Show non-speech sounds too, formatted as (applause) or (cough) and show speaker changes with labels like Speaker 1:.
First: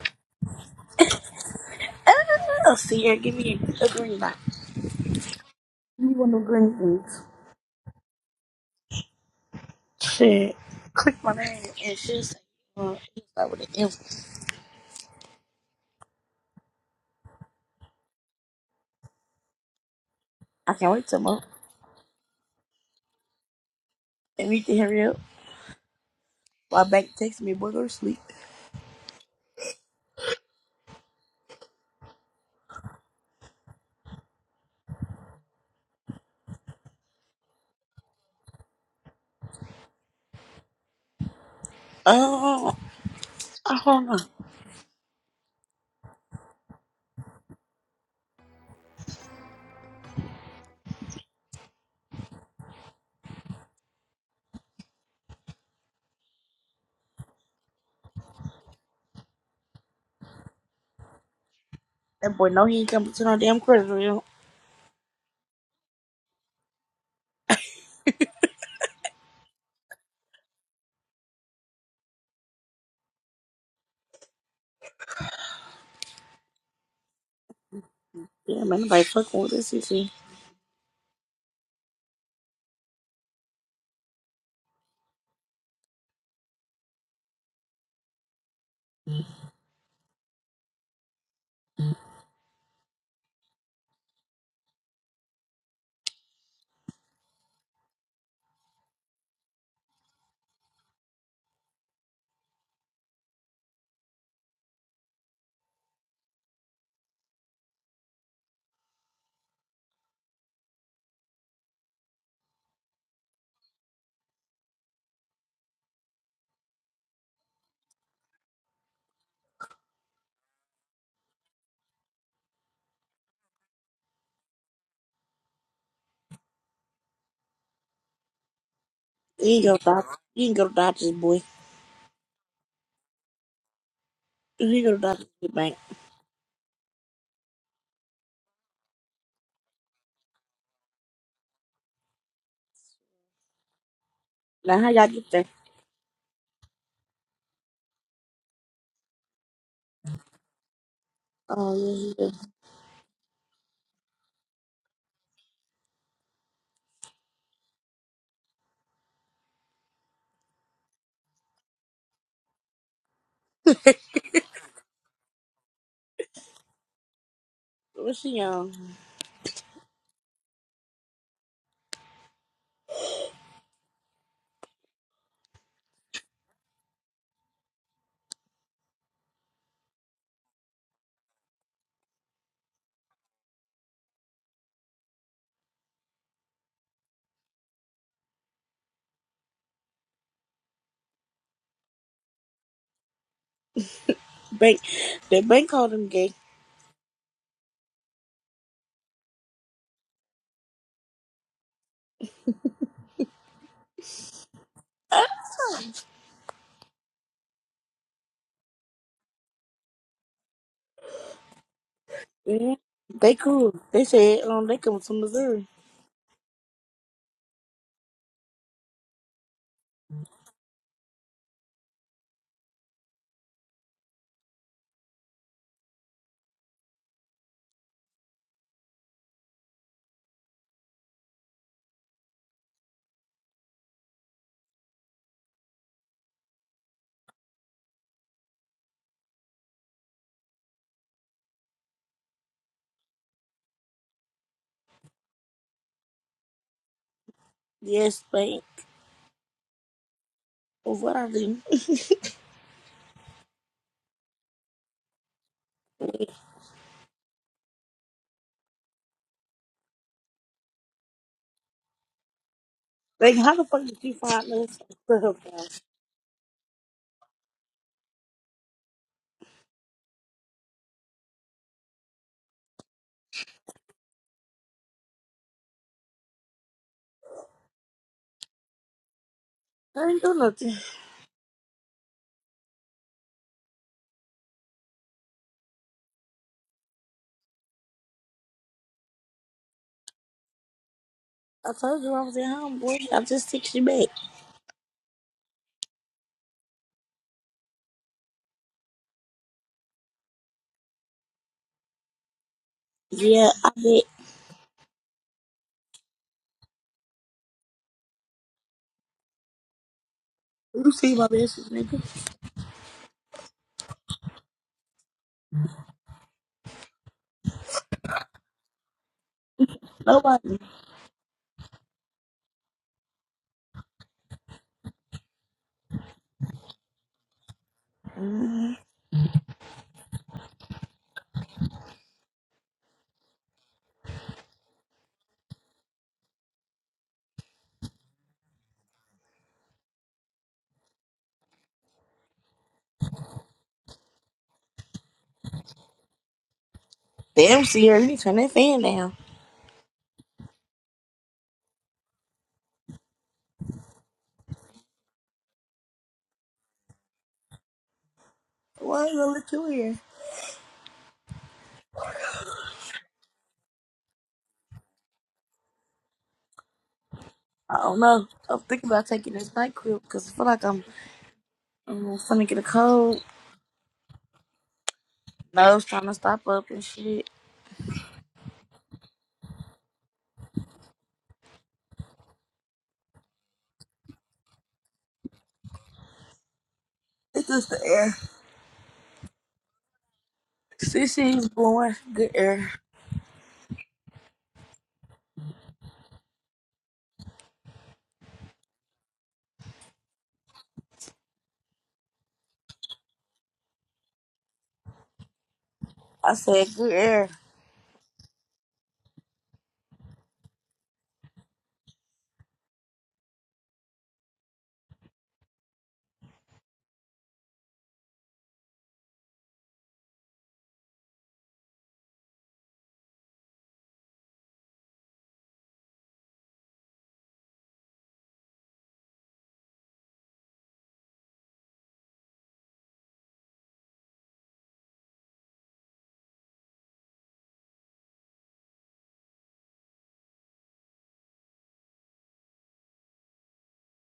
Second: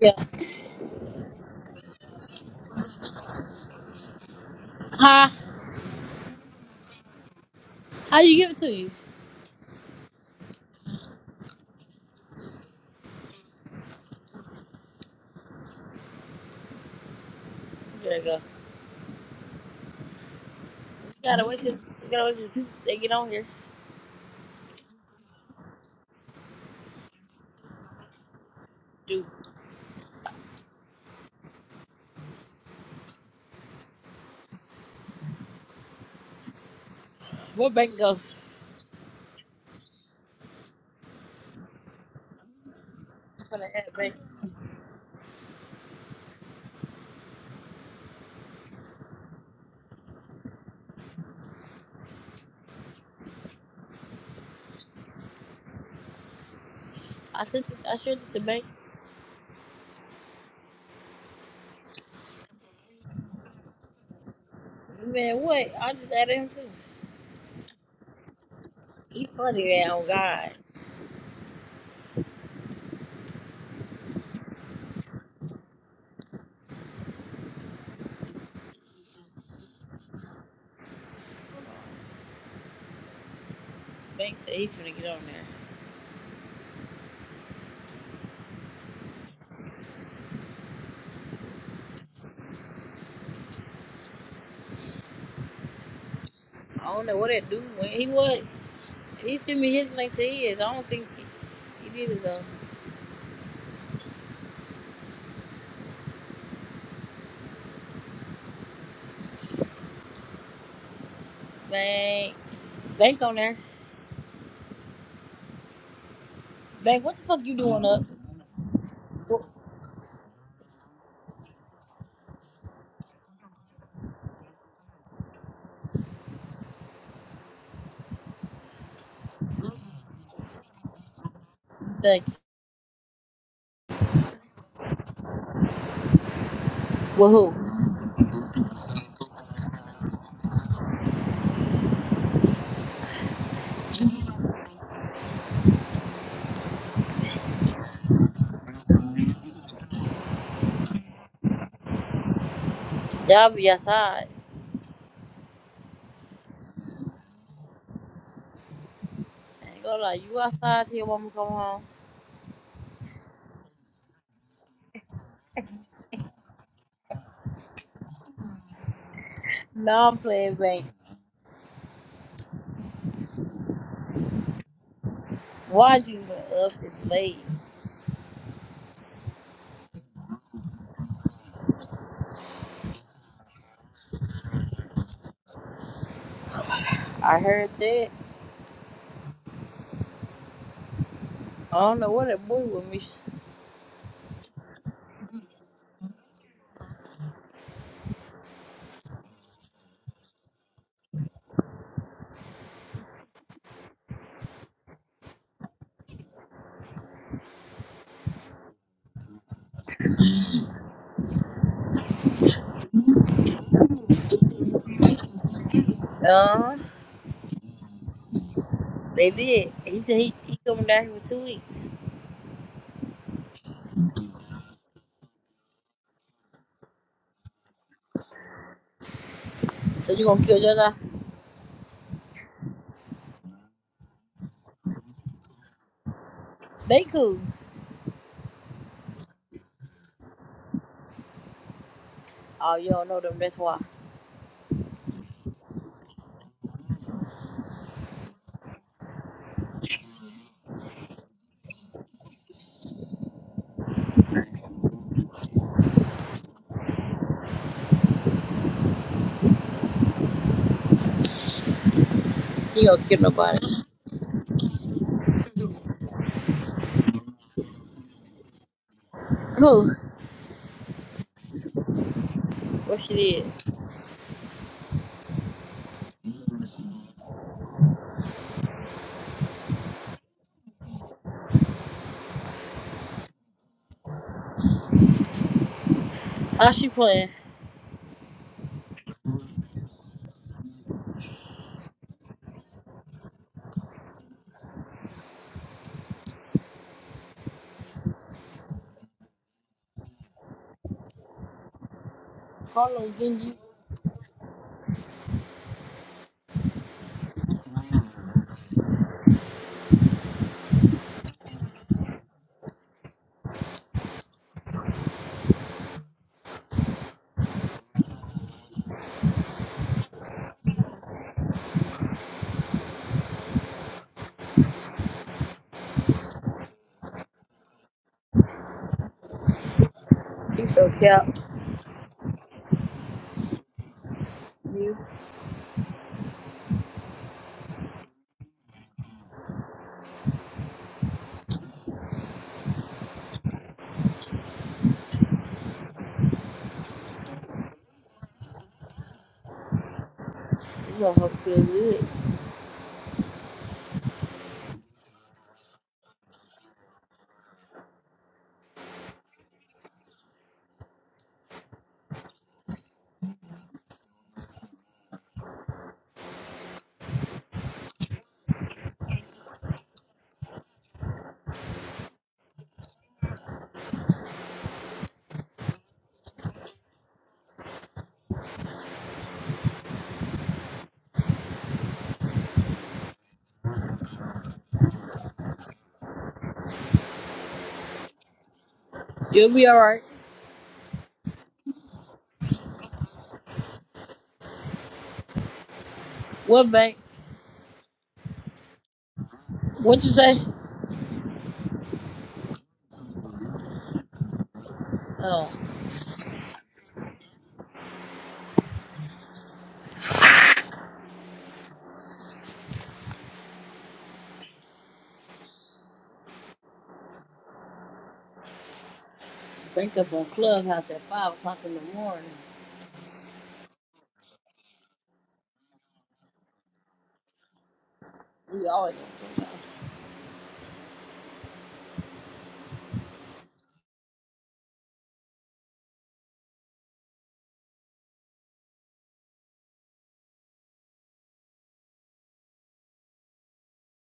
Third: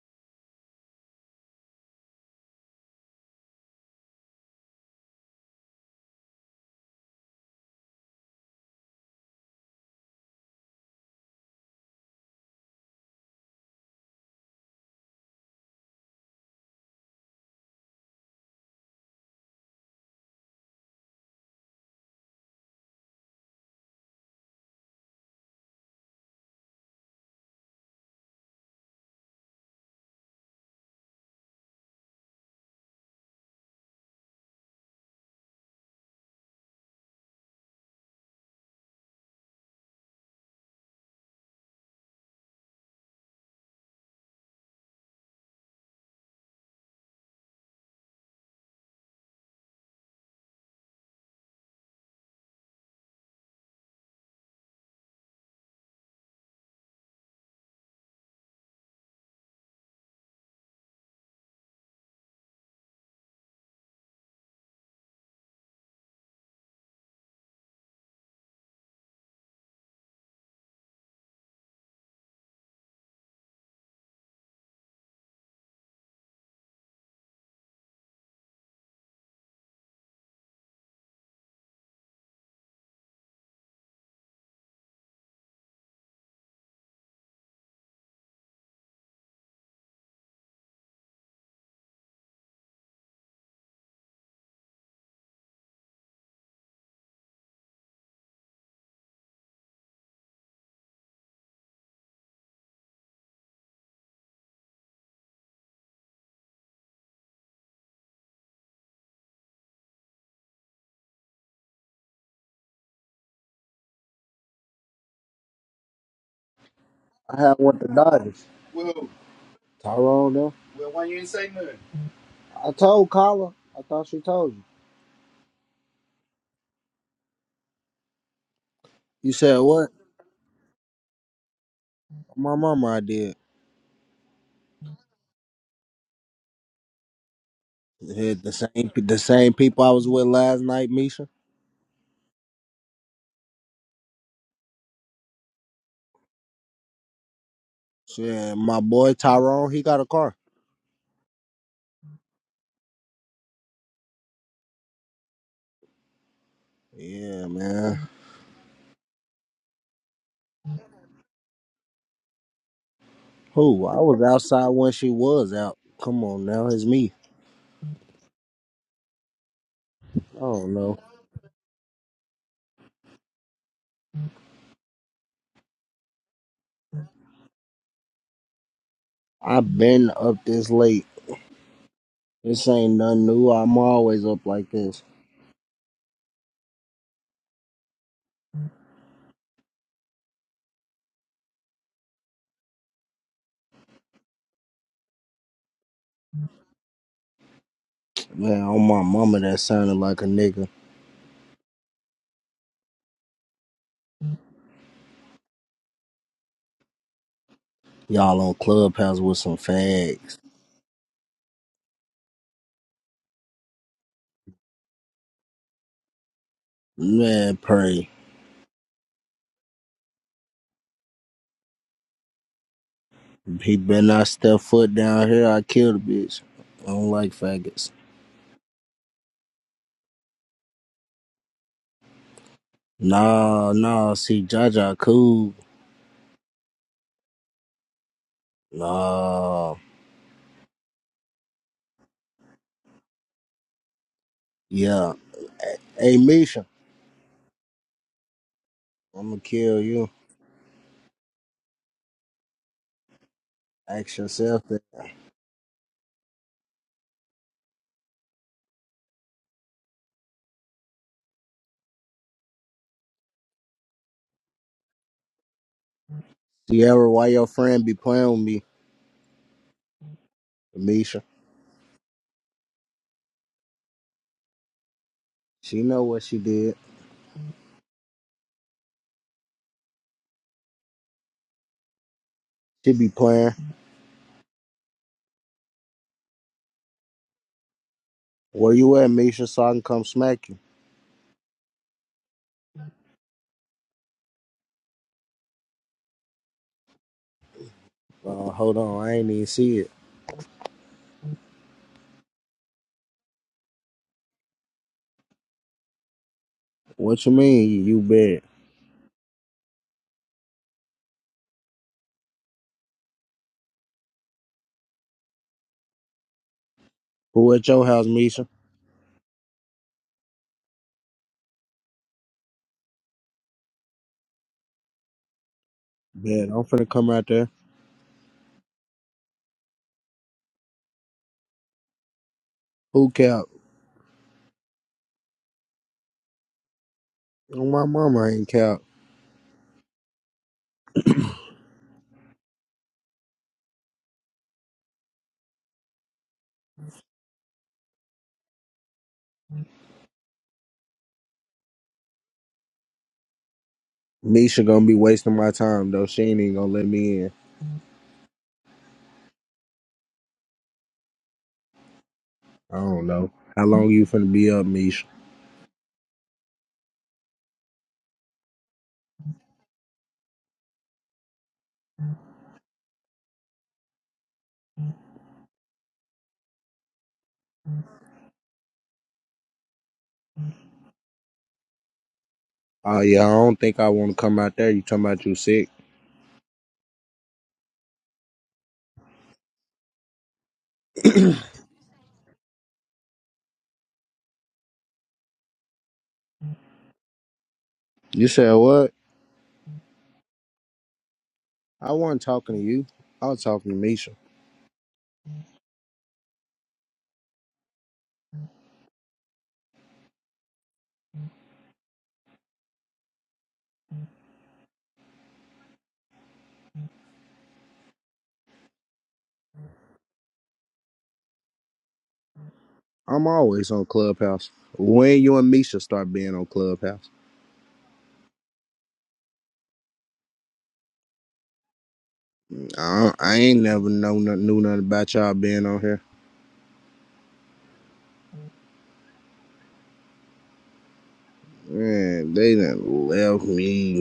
Speaker 1: Yeah.
Speaker 2: Oh, Sierra, give me a green light.
Speaker 1: Huh?
Speaker 2: You want no green things.
Speaker 1: How you give it to you?
Speaker 2: Shit. Click my name and she'll say, uh, it's like with an M.
Speaker 1: There you go.
Speaker 2: I can't wait
Speaker 1: You
Speaker 2: till month.
Speaker 1: gotta wait till you gotta wait till people they get on here.
Speaker 2: And we can hurry up. My bank texts me, boy, go to sleep.
Speaker 1: Dude, what bank go?
Speaker 2: Oh,
Speaker 1: For the
Speaker 2: I
Speaker 1: ad
Speaker 2: don't
Speaker 1: bank.
Speaker 2: know.
Speaker 1: I sent it. I sent it to bank.
Speaker 2: That boy know he ain't coming to no damn credit real.
Speaker 1: Man, what? I just added him too. He funny man. Oh God.
Speaker 2: Yeah, man, nobody fucking with this, you see.
Speaker 1: Bank said he finna get on there. I don't know what that dude went. He was. He sent me his link to his. I don't think he, he did it though. Bank. Bank on there. Bank. What the fuck
Speaker 3: I
Speaker 1: you
Speaker 3: had one
Speaker 1: doing
Speaker 3: with the
Speaker 1: up?
Speaker 3: Dodgers.
Speaker 1: What,
Speaker 3: Tyrone though. I told Kyla. I thought she told you. You
Speaker 2: He
Speaker 3: said
Speaker 2: ain't go to
Speaker 3: what?
Speaker 2: Dodgers. He ain't go to Dodgers, boy.
Speaker 1: thank. you.
Speaker 3: My mama I did.
Speaker 2: He go to Dodgers to get bank.
Speaker 1: With who?
Speaker 3: Hit the same the same people I was with last night, Misha.
Speaker 2: Now, how y'all get there?
Speaker 3: Shit, my boy Tyrone, he got a car.
Speaker 2: Oh, yeah, yeah.
Speaker 1: Y'all be outside.
Speaker 3: Yeah, man.
Speaker 1: I ain't gonna lie. You outside till your mama come home.
Speaker 3: Who? I was outside when she was out. Come on now, it's me.
Speaker 2: What's she, um,
Speaker 1: No, I'm
Speaker 3: I
Speaker 1: playing
Speaker 3: don't
Speaker 1: back.
Speaker 3: know.
Speaker 1: Why'd you been up this late?
Speaker 3: I've been up this late. This ain't nothing new. I'm always up like this.
Speaker 1: I heard that. I don't know what that boy with me.
Speaker 2: bank? The bank called him gay.
Speaker 3: Man, on my mama that sounded like a nigga. Y'all on Clubhouse with some fags.
Speaker 2: Yeah, they cool. They said um they come from Missouri.
Speaker 1: Uh,
Speaker 3: Man, pray.
Speaker 1: they did. He said he, he coming down here for two weeks.
Speaker 3: He better not step foot down here. I kill the bitch. I don't like faggots.
Speaker 1: So you gonna kill your dog?
Speaker 3: Nah, nah. See, Jaja cool.
Speaker 1: They cool.
Speaker 3: Nah.
Speaker 1: Oh, you don't know them. That's why.
Speaker 3: Yeah. Hey, Misha,
Speaker 2: Yes, thank.
Speaker 3: I'm gonna kill you.
Speaker 2: What I do? (laughs)
Speaker 3: Ask yourself that.
Speaker 1: You gonna kill
Speaker 2: Like, how
Speaker 1: nobody.
Speaker 2: the fuck did you find this? to
Speaker 3: Sierra, why your friend be playing with me?
Speaker 1: Who?
Speaker 3: Misha.
Speaker 1: What she did?
Speaker 3: She know what she did.
Speaker 2: I didn't do nothing.
Speaker 3: She be playing.
Speaker 1: How she playing?
Speaker 3: Where you at, Misha, so I can come smack you?
Speaker 2: I told you I was at home, boy. I just texted you back.
Speaker 3: Uh, hold on. I ain't even see it.
Speaker 1: Carlos getting
Speaker 2: Yeah,
Speaker 1: you.
Speaker 2: I bet.
Speaker 3: What you mean, you bad?
Speaker 2: You see my message, nigga?
Speaker 3: Who at your house, Misha?
Speaker 2: Nobody.
Speaker 3: Bad. I'm finna come out there.
Speaker 2: Mm-hmm.
Speaker 1: He so cap.
Speaker 3: Who cap?
Speaker 1: You.
Speaker 3: Oh, My mama ain't cap.
Speaker 2: Damn, Sierra, you need to turn that fan down.
Speaker 1: You gonna fuck feel good.
Speaker 3: Misha gonna be wasting my time though. She ain't even gonna let me in.
Speaker 2: Why ain't gonna let you in?
Speaker 3: I don't know. How long you finna be up, Misha?
Speaker 2: I don't know. I'm thinking about taking this night crib because I feel like I'm, I'm finna get a cold. Nose trying to stop up and shit.
Speaker 3: Oh yeah, I don't think I wanna come out there. You talking about you sick.
Speaker 2: It's just the air.
Speaker 1: You'll be all right.
Speaker 2: Cece is blowing good air.
Speaker 1: What bank?
Speaker 3: You said what?
Speaker 1: What you say?
Speaker 3: I wasn't talking to you. I was talking to Misha.
Speaker 1: Oh,
Speaker 2: I said good air.
Speaker 1: wake up on Clubhouse at five o'clock in the morning.
Speaker 3: I'm always on Clubhouse. When you and Misha start being on Clubhouse?
Speaker 1: We always on Clubhouse.
Speaker 3: I, don't- I ain't never know nothing, knew nothing about y'all being on here. Man, they done left me.